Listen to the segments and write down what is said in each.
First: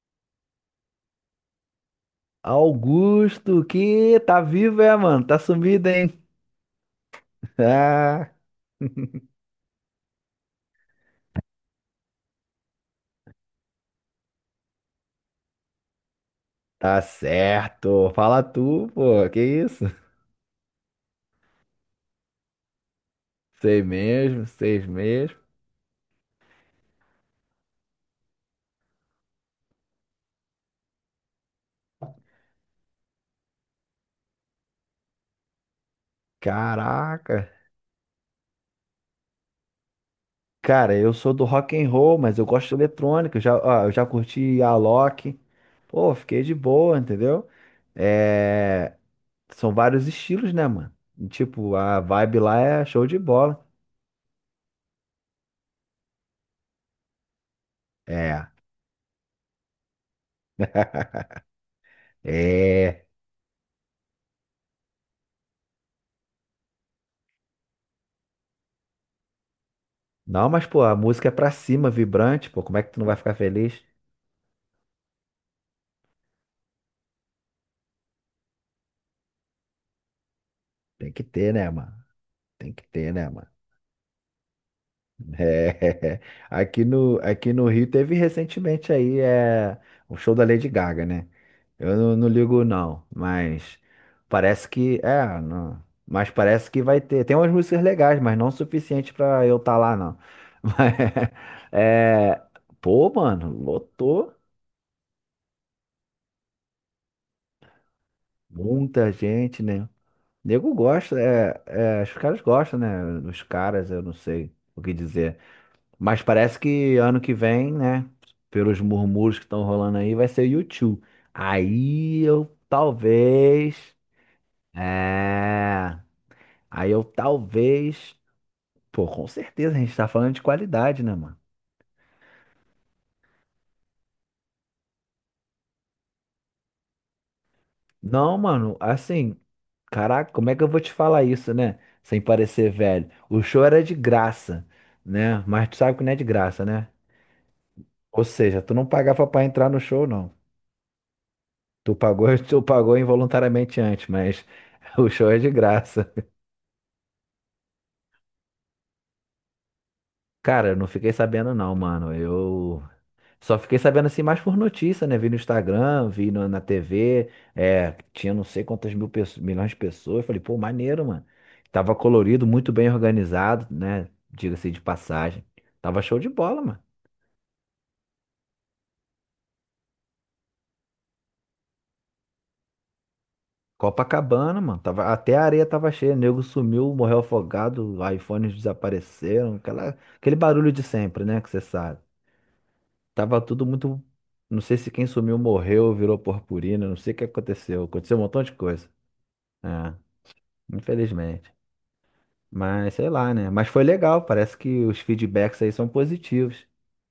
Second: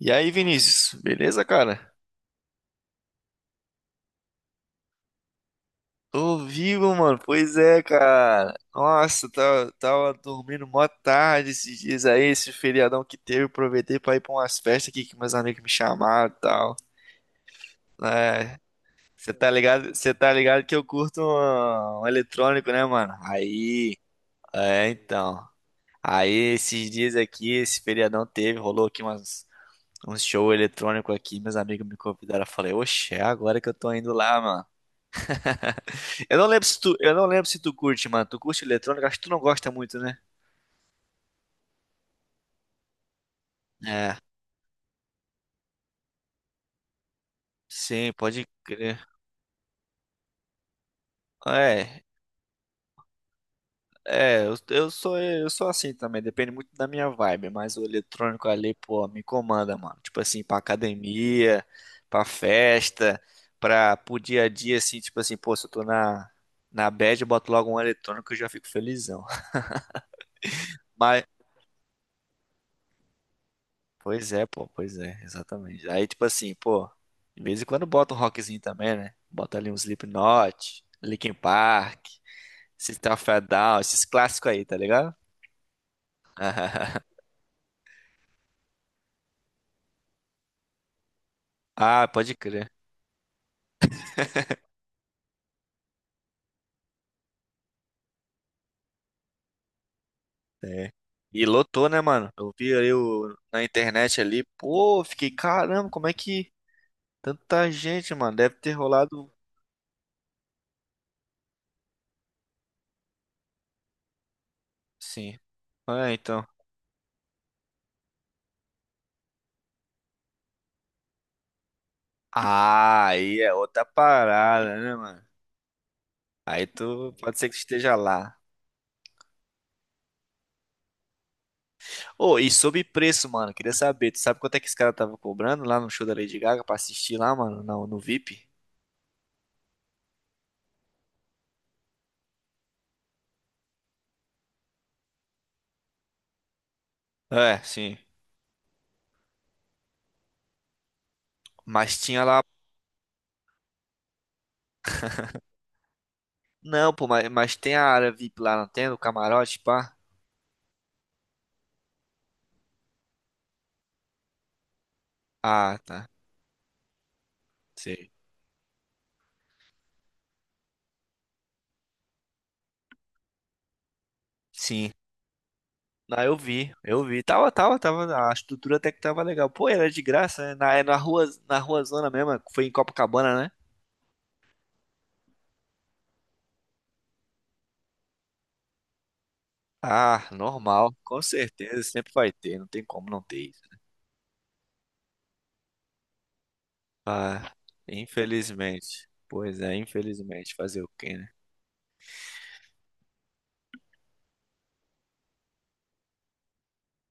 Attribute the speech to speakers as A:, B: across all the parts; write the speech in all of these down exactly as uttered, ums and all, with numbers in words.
A: E aí, Vinícius, beleza, cara?
B: Augusto, que tá vivo, é, mano? Tá sumido, hein?
A: Tô vivo, mano. Pois é,
B: Ah,
A: cara. Nossa, tava, tava dormindo mó tarde esses dias aí, esse feriadão que teve. Aproveitei pra ir pra umas festas aqui que meus amigos me chamaram e tal.
B: tá certo. Fala
A: É,
B: tu, pô.
A: você
B: Que
A: tá
B: isso?
A: ligado, você tá ligado que eu curto um, um eletrônico, né, mano?
B: Sei
A: Aí,
B: mesmo, sei
A: é,
B: mesmo.
A: então. Aí, esses dias aqui, esse feriadão teve, rolou aqui umas, um show eletrônico aqui. Meus amigos me convidaram. Eu falei, oxe, é agora que eu tô indo lá, mano. Eu não lembro se tu, eu não
B: Caraca.
A: lembro se tu curte, mano. Tu curte eletrônica, acho que tu não gosta muito, né?
B: Cara, eu sou do rock and roll, mas eu gosto de eletrônica. Eu já, ó, eu já
A: É,
B: curti Alok. Pô, fiquei de boa, entendeu?
A: sim, pode
B: É,
A: crer.
B: são vários estilos, né, mano? E, tipo, a
A: É,
B: vibe lá é show de bola.
A: é, eu, eu sou eu sou assim também, depende muito da minha vibe, mas o
B: É.
A: eletrônico ali, pô, me comanda, mano. Tipo assim, pra academia, pra
B: É.
A: festa, pra pro dia a dia assim, tipo assim, pô, se eu tô na na bad, eu boto logo um eletrônico e já fico felizão.
B: Não, mas, pô, a música é pra cima, vibrante, pô. Como é que tu não vai ficar feliz?
A: Pois é, pô, pois é, exatamente. Aí, tipo assim, pô, de vez em quando bota um rockzinho também, né? Bota ali um Slipknot,
B: Tem que
A: Linkin
B: ter, né, mano?
A: Park,
B: Tem que
A: System
B: ter, né,
A: of a
B: mano?
A: Down, esses clássicos aí, tá ligado?
B: É. Aqui no, aqui no Rio teve recentemente aí é, o show da Lady Gaga, né? Eu
A: Ah,
B: não, não
A: pode
B: ligo,
A: crer.
B: não, mas parece que. É, não, mas parece que vai ter. Tem umas músicas legais, mas não o suficiente pra eu estar lá, não.
A: É.
B: Mas,
A: E lotou, né, mano?
B: é,
A: Eu vi ali
B: pô,
A: o-
B: mano,
A: na internet
B: lotou
A: ali, pô, fiquei, caramba, como é que tanta gente, mano? Deve ter
B: muita
A: rolado.
B: gente, né? Nego gosta, é, é, os caras gostam, né? Dos caras, eu não sei o que
A: Sim.
B: dizer.
A: É,
B: Mas
A: então.
B: parece que ano que vem, né? Pelos murmúrios que estão rolando aí, vai ser o u Aí eu
A: Ah, aí é outra
B: talvez.
A: parada, né, mano?
B: É.
A: Aí
B: Aí eu
A: tu pode ser que esteja
B: talvez.
A: lá.
B: Pô, com certeza, a gente tá falando de qualidade, né, mano?
A: Ô, e sobre preço, mano, queria saber, tu sabe quanto é que esse cara tava cobrando lá no show da Lady Gaga pra assistir lá, mano, no, no
B: Não,
A: V I P?
B: mano, assim. Caraca, como é que eu vou te falar isso, né? Sem parecer velho. O show era de graça, né? Mas tu sabe que não é de graça, né?
A: É, sim.
B: Ou seja, tu não pagava pra entrar no show, não. Tu
A: Mas tinha
B: pagou,
A: lá.
B: tu pagou involuntariamente antes, mas o show é de graça.
A: Não, pô, mas, mas tem a área V I P lá, não tem? O camarote, pá?
B: Cara, eu não fiquei sabendo não, mano. Eu só fiquei sabendo assim mais por notícia, né? Vi no
A: Ah, tá.
B: Instagram, vi no- na T V, é,
A: Sei.
B: tinha não sei quantas mil pesso- milhões de pessoas. Falei, pô, maneiro, mano. Tava colorido, muito bem organizado, né? Diga-se de
A: Sim.
B: passagem. Tava show
A: Não,
B: de
A: eu
B: bola,
A: vi,
B: mano.
A: eu vi. Tava, tava, tava. A estrutura até que tava legal. Pô, era de graça, né? Na, é na rua, na rua Zona mesmo, foi em Copacabana, né?
B: Copacabana, mano. Tava, até a areia tava cheia. Nego sumiu, morreu afogado, iPhones desapareceram. Aquela,
A: Ah,
B: aquele barulho de
A: normal, com
B: sempre, né? Que você
A: certeza,
B: sabe.
A: sempre vai ter, não tem como não ter
B: Tava
A: isso.
B: tudo muito. Não sei se quem sumiu morreu, virou purpurina. Não sei o que
A: Ah,
B: aconteceu. Aconteceu um montão de coisa.
A: infelizmente. Pois é,
B: É,
A: infelizmente. Fazer o quê, né?
B: infelizmente. Mas sei lá, né? Mas foi legal. Parece que os feedbacks aí são positivos.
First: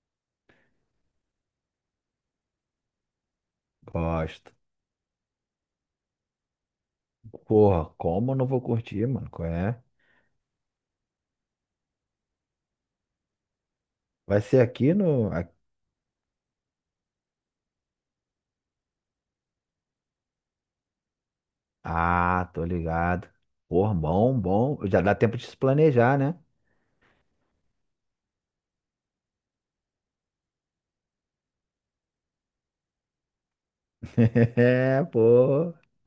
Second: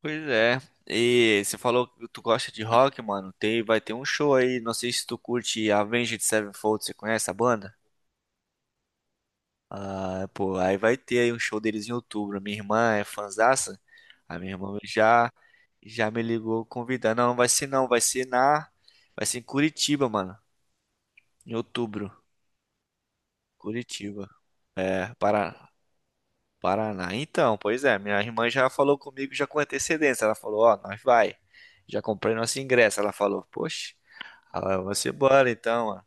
A: Pois é. E você falou que tu gosta de rock, mano. Tem, vai ter um show
B: Gosto.
A: aí. Não sei se tu curte Avenged Sevenfold. Você conhece a banda?
B: Porra, como eu não vou curtir, mano? Qual é?
A: Ah, pô, aí vai ter aí um show deles em outubro. Minha irmã é fanzaça. A
B: Vai
A: minha
B: ser
A: irmã
B: aqui no.
A: já já me ligou convidando. Não, não vai ser não, vai ser na vai ser em Curitiba, mano, em outubro.
B: Ah, tô ligado. Pô,
A: Curitiba.
B: bom, bom. Já
A: É,
B: dá tempo de se
A: Paraná.
B: planejar, né?
A: Paraná. Então, pois é, minha irmã já falou comigo já com antecedência. Ela falou, ó, nós vai. Já comprei nosso ingresso. Ela falou, poxa, ela,
B: É,
A: vamos embora
B: pô.
A: então, mano.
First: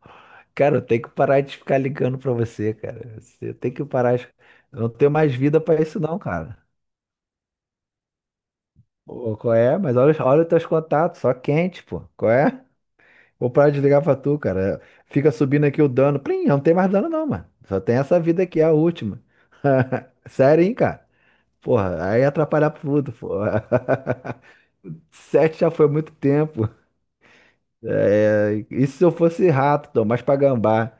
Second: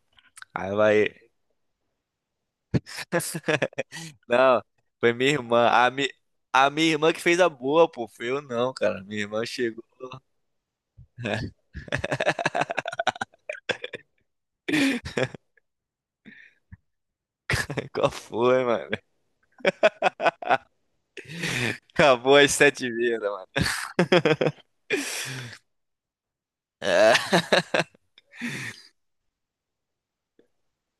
A: Aí
B: Cara, eu tenho que
A: vai.
B: parar de ficar ligando pra você, cara. Você tem que parar. de-
A: Não,
B: Eu não tenho
A: foi minha
B: mais vida
A: irmã.
B: pra
A: A,
B: isso,
A: mi...
B: não, cara.
A: a minha irmã que fez a boa, pô. Foi eu não, cara. Minha
B: Ô,
A: irmã
B: qual é?
A: chegou.
B: Mas olha, olha os teus contatos, só quente, pô. Qual é? Vou parar de ligar pra tu, cara. Fica subindo aqui o dano. Plim, não tem mais dano, não, mano. Só tem
A: Qual
B: essa vida aqui,
A: foi,
B: a
A: mano?
B: última. Sério, hein, cara? Porra, aí ia
A: Acabou as
B: atrapalhar
A: sete
B: tudo,
A: vidas,
B: pô.
A: mano.
B: Sete já foi muito tempo.
A: É,
B: É, isso se eu fosse rato, então, mas pra gambá,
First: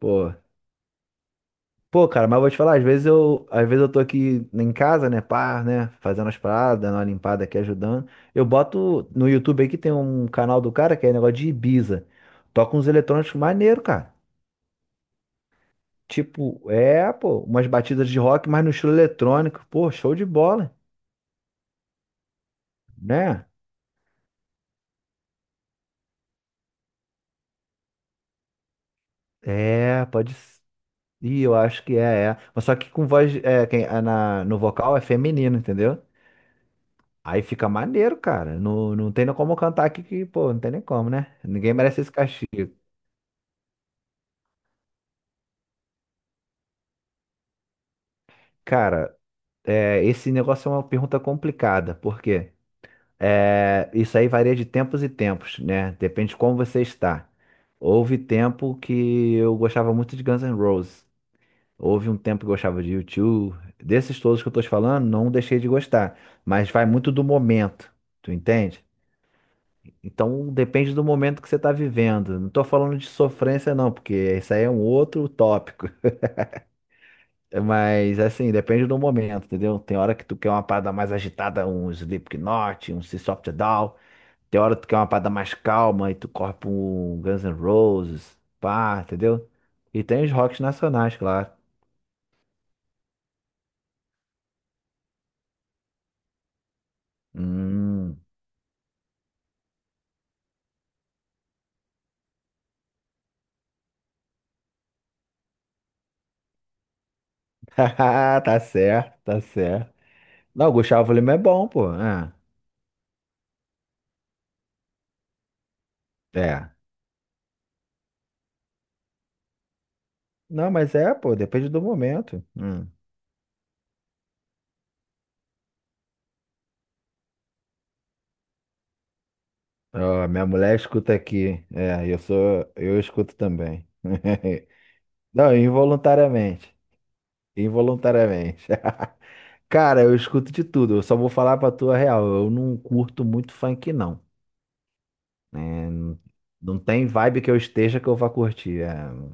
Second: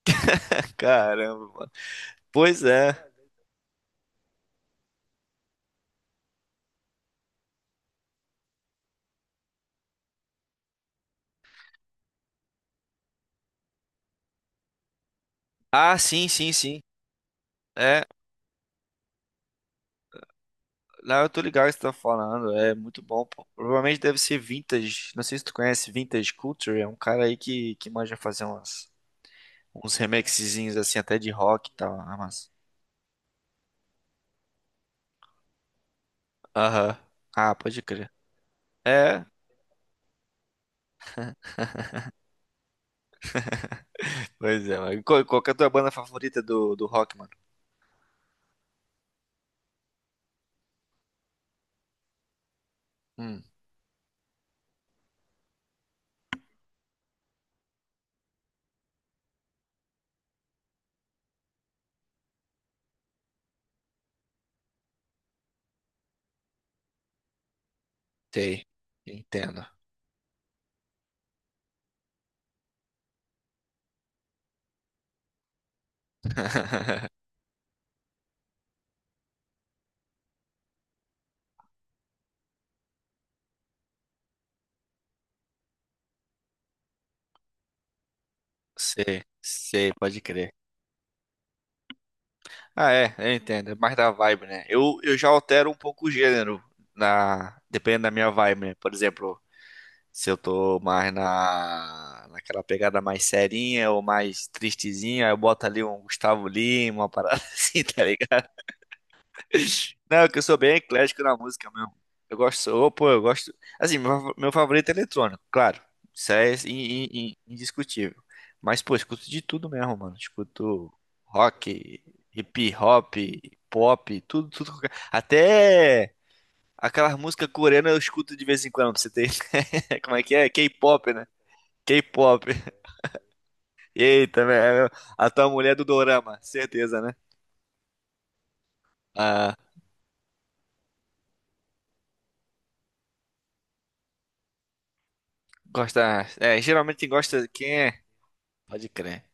B: pô.
A: caramba, mano.
B: Pô, cara, mas eu vou te
A: Pois
B: falar, às
A: é.
B: vezes eu, às vezes eu tô aqui em casa, né, pá, né, fazendo as paradas, dando uma limpada aqui, ajudando. Eu boto no YouTube aí que tem um canal do cara que é negócio de Ibiza. Toca uns eletrônicos maneiro, cara.
A: Ah, sim, sim,
B: Tipo,
A: sim.
B: é, pô, umas
A: É.
B: batidas de rock, mas no estilo eletrônico. Pô, show de bola,
A: Não, eu tô ligado o que você tá falando. É muito bom, pô.
B: né?
A: Provavelmente deve ser Vintage. Não sei se tu conhece Vintage Culture. É um cara aí que, que manja fazer umas, uns
B: É, pode ser.
A: remixezinhos assim, até de
B: Ih, eu
A: rock e
B: acho que
A: tal. Ah,
B: é, é.
A: mas...
B: Mas só que com voz, é, quem, é na, no vocal é feminino, entendeu?
A: Aham.
B: Aí
A: Ah,
B: fica
A: pode crer.
B: maneiro, cara. Não, não
A: É,
B: tem nem como cantar aqui que, pô, não tem nem como, né? Ninguém merece esse castigo.
A: pois é. mas Qual, qual que é a tua banda favorita do, do rock, mano?
B: Cara, é, esse negócio é uma pergunta complicada, porque
A: Hum,
B: é, isso aí varia de tempos e tempos, né? Depende de como você está. Houve tempo que eu gostava muito de Guns N' Roses. Houve um tempo que eu gostava de U two. Desses todos que eu tô te falando, não deixei de gostar. Mas vai muito do momento, tu
A: sei.
B: entende?
A: Entendo.
B: Então depende do momento que você está vivendo. Não estou falando de sofrência, não, porque isso aí é um outro tópico. É, Mas assim, depende do momento, entendeu? Tem hora que tu quer uma parada mais agitada, um Slipknot, um System of a Down. Tem hora que tu quer uma parada mais calma e tu corre pra um Guns N' Roses, pá,
A: Sei,
B: entendeu?
A: sei,
B: E
A: pode
B: tem os
A: crer.
B: rocks nacionais, claro.
A: Ah, é, eu entendo. É mais da vibe, né? Eu, eu já altero um pouco o gênero, na, dependendo da
B: Hum.
A: minha vibe, né? Por exemplo. Se eu tô mais na, naquela pegada mais serinha ou mais tristezinha, aí eu boto ali um Gustavo Lima, uma parada assim, tá ligado?
B: Tá certo, tá certo.
A: Não, é que eu sou
B: Não, o
A: bem
B: Gustavo
A: eclético
B: Lima
A: na
B: é bom,
A: música
B: pô.
A: mesmo.
B: É.
A: Eu gosto, ô, pô, eu gosto. Assim, meu, fa- meu favorito é eletrônico, claro. Isso é
B: É.
A: in- in- in- indiscutível. Mas, pô, eu escuto de tudo mesmo, mano.
B: Não,
A: Escuto
B: mas é, pô, depende do
A: rock,
B: momento.
A: hip
B: Hum.
A: hop, pop, tudo, tudo. qualquer- Até aquelas músicas coreanas eu escuto de vez em quando, pra você ter. Como é
B: Ó,
A: que
B: minha
A: é?
B: mulher
A: K-pop,
B: escuta
A: né?
B: aqui. É, eu
A: K-pop.
B: sou, eu escuto também.
A: Eita, velho. A tua
B: Não,
A: mulher é do Dorama,
B: involuntariamente.
A: certeza, né?
B: Involuntariamente.
A: Ah,
B: Cara, eu escuto de tudo. Eu só vou falar pra tua real. Eu não curto muito funk, não. É, n-
A: gosta. É,
B: não
A: geralmente
B: tem
A: quem
B: vibe
A: gosta.
B: que eu
A: Quem
B: esteja
A: é?
B: que eu vá curtir.
A: Pode
B: É,
A: crer.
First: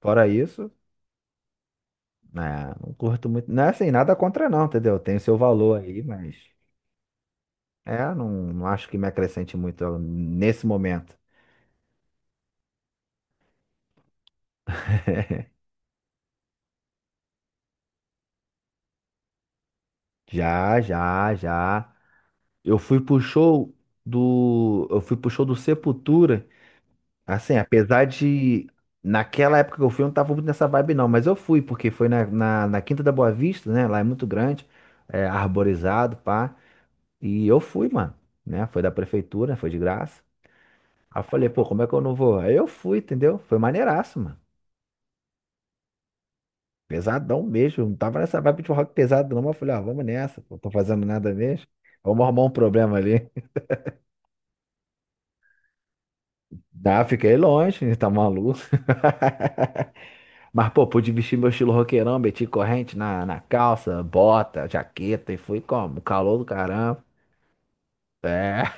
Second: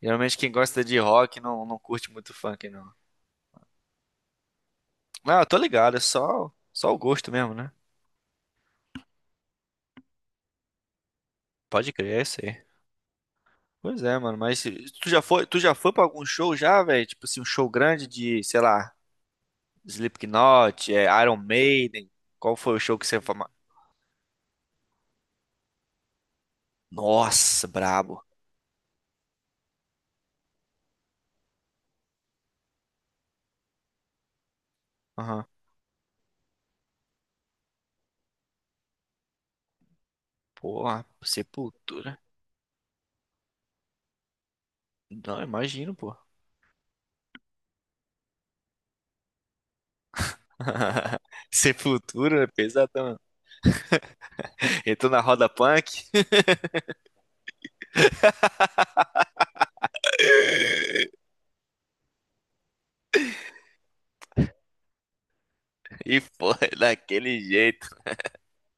B: fora
A: Geralmente quem
B: isso,
A: gosta de rock não, não curte muito funk,
B: né,
A: não.
B: não curto muito. Não é assim, nada contra não, entendeu? Tem seu
A: Não, eu tô
B: valor
A: ligado, é
B: aí, mas
A: só, só o gosto mesmo, né?
B: é, não, não acho que me acrescente muito nesse momento.
A: Pode crer, é isso aí. Pois é, mano, mas se- tu já foi, tu já foi pra algum show já, velho? Tipo assim, um show grande de, sei lá,
B: Já,
A: Slipknot, é,
B: já,
A: Iron
B: já.
A: Maiden. Qual foi
B: Eu
A: o show
B: fui
A: que você
B: pro
A: falou?
B: show do. Eu fui pro show do Sepultura. Assim,
A: Nossa,
B: apesar
A: brabo.
B: de. Naquela época que eu fui, eu não tava muito nessa vibe, não. Mas eu fui, porque foi na, na, na Quinta da Boa Vista, né? Lá é muito grande, é
A: Aham.
B: arborizado, pá. E eu fui, mano. Né? Foi da prefeitura, foi de graça.
A: Porra,
B: Aí eu falei, pô, como é que eu não
A: Sepultura.
B: vou? Aí eu fui, entendeu? Foi maneiraço, mano.
A: Não, imagino, pô.
B: Pesadão mesmo. Eu Não tava nessa vibe de rock pesado, não. Mas eu falei, ó, vamos nessa. Não tô fazendo nada mesmo.
A: Sem
B: Vamos
A: futuro,
B: arrumar
A: é
B: um problema
A: pesadão.
B: ali.
A: Entrou na roda punk
B: Ah, fiquei longe, tá maluco. Mas, pô, pude vestir meu estilo roqueirão, meti corrente na, na calça, bota, jaqueta e fui como?
A: e
B: Calor do
A: foi
B: caramba.
A: daquele jeito.
B: É,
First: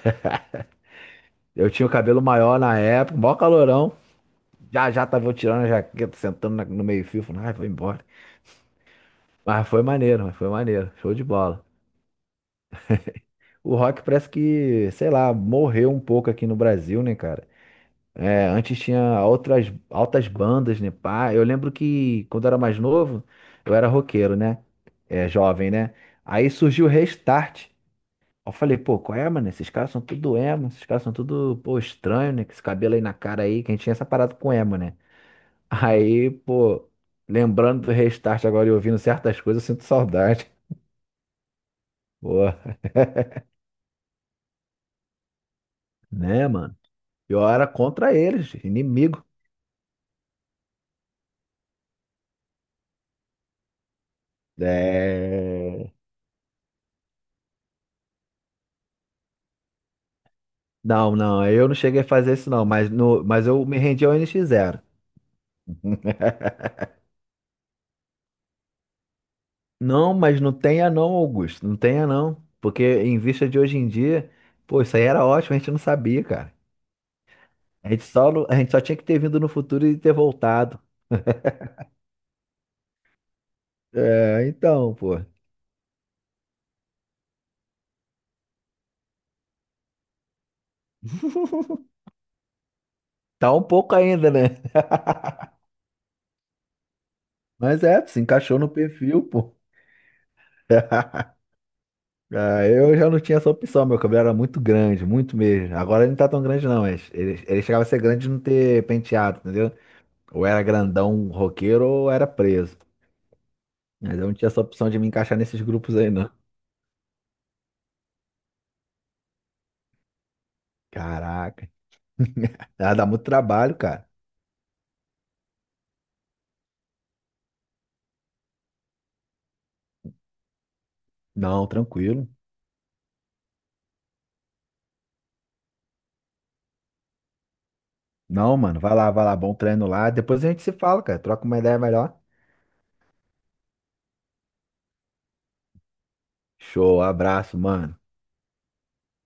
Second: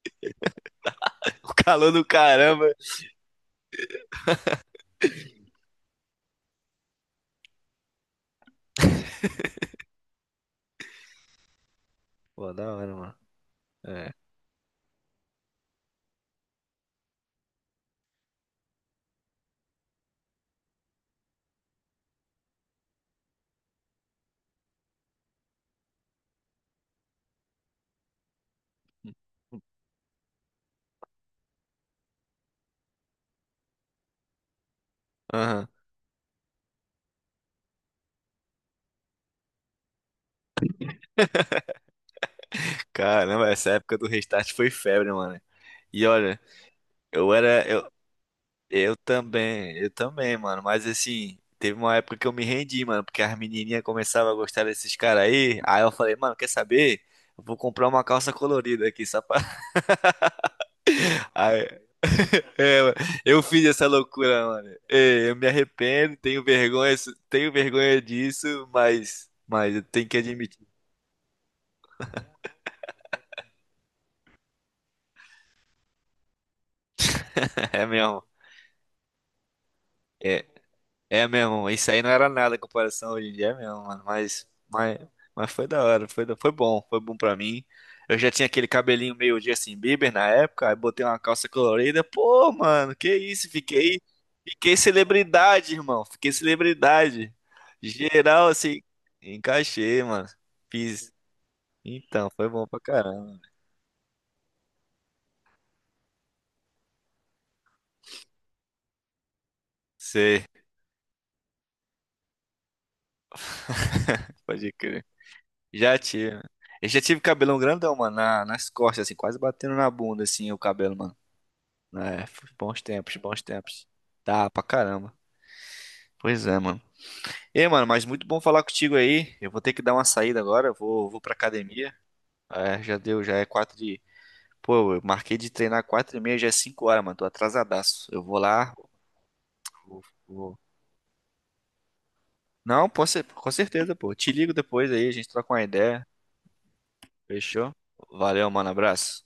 A: O
B: eu tinha o
A: calor do
B: cabelo maior
A: caramba.
B: na época, maior calorão. Já já tava eu tirando a jaqueta, sentando na- no meio-fio, falando, ai, vou embora. Mas foi maneiro, mas foi maneiro, show de bola.
A: Pô, da hora, mano.
B: O rock
A: É.
B: parece que, sei lá, morreu um pouco aqui no Brasil, né, cara? É, antes tinha outras altas bandas, né, pá? Eu lembro que quando eu era mais novo, eu era roqueiro, né? É, jovem, né? Aí surgiu o Restart. Eu falei, pô, qual é, mano? Esses caras são tudo emo, esses caras são tudo, pô, estranho, né? Com esse cabelo aí na cara aí, que a gente tinha essa parada com emo, né?
A: Aham.
B: Aí, pô, lembrando do restart agora e ouvindo certas coisas, eu sinto saudade. Pô,
A: Caramba, essa época do restart foi febre, mano. E olha,
B: né, mano?
A: eu
B: Eu
A: era.
B: era
A: Eu,
B: contra eles,
A: eu
B: inimigo.
A: também, eu também, mano. Mas assim, teve uma época que eu me rendi, mano, porque as menininhas começavam a gostar desses caras aí. Aí eu
B: É...
A: falei, mano, quer saber? Eu vou comprar uma calça colorida aqui, só pra.
B: Não, não,
A: Aí,
B: eu não cheguei a fazer isso não, mas,
A: é,
B: no,
A: eu
B: mas
A: fiz
B: eu me
A: essa
B: rendi ao
A: loucura, mano.
B: N X zero.
A: É, eu me arrependo, tenho vergonha, tenho vergonha disso, mas, mas eu tenho
B: Não,
A: que
B: mas não
A: admitir.
B: tenha não, Augusto, não tenha não. Porque em vista de hoje em dia, pô, isso aí era ótimo, a gente não sabia, cara.
A: É
B: A gente
A: mesmo.
B: só, não- a gente só tinha que ter vindo no futuro e ter
A: É,
B: voltado.
A: é mesmo. Isso aí não era nada em comparação hoje em dia, é mesmo, mano.
B: É,
A: Mas,
B: então,
A: mas,
B: pô.
A: mas foi da hora, foi, da- foi bom, foi bom pra mim. Eu já tinha aquele cabelinho meio Justin Bieber na época, aí botei uma calça colorida. Pô, mano, que isso?
B: Tá um pouco
A: Fiquei,
B: ainda, né?
A: fiquei celebridade, irmão. Fiquei celebridade.
B: Mas é, se
A: Geral,
B: encaixou no
A: assim,
B: perfil, pô.
A: encaixei, mano. Fiz. Então, foi
B: Ah,
A: bom pra
B: eu já não tinha
A: caramba.
B: essa opção, meu cabelo era muito grande, muito mesmo. Agora ele não tá tão grande, não, mas ele, ele chegava a ser grande de não ter penteado, entendeu?
A: Sei,
B: Ou era grandão roqueiro ou era preso. Mas eu não tinha essa
A: pode
B: opção de
A: crer.
B: me encaixar nesses grupos
A: Já
B: aí, não.
A: tive. Eu já tive cabelão grandão, mano, na- nas costas, assim, quase batendo na bunda, assim, o cabelo, mano.
B: Caraca.
A: É, foi bons
B: Ah, dá
A: tempos,
B: muito
A: bons
B: trabalho,
A: tempos.
B: cara.
A: Tá, pra caramba. Pois é, mano. Ei, mano, mas muito bom falar contigo aí. Eu vou ter que dar uma saída agora, eu vou, vou pra
B: Não,
A: academia.
B: tranquilo.
A: É, já deu, já é quatro de... Pô, eu marquei de treinar quatro e meia, já é cinco horas, mano, tô atrasadaço. Eu vou
B: Não,
A: lá,
B: mano, vai lá, vai lá, bom treino
A: vou...
B: lá. Depois a
A: vou-
B: gente se fala, cara. Troca uma ideia melhor.
A: não, pô, ce- com certeza, pô. Te ligo depois aí, a gente troca uma ideia.
B: Show, abraço,
A: Fechou?
B: mano.
A: Valeu, mano. Abraço.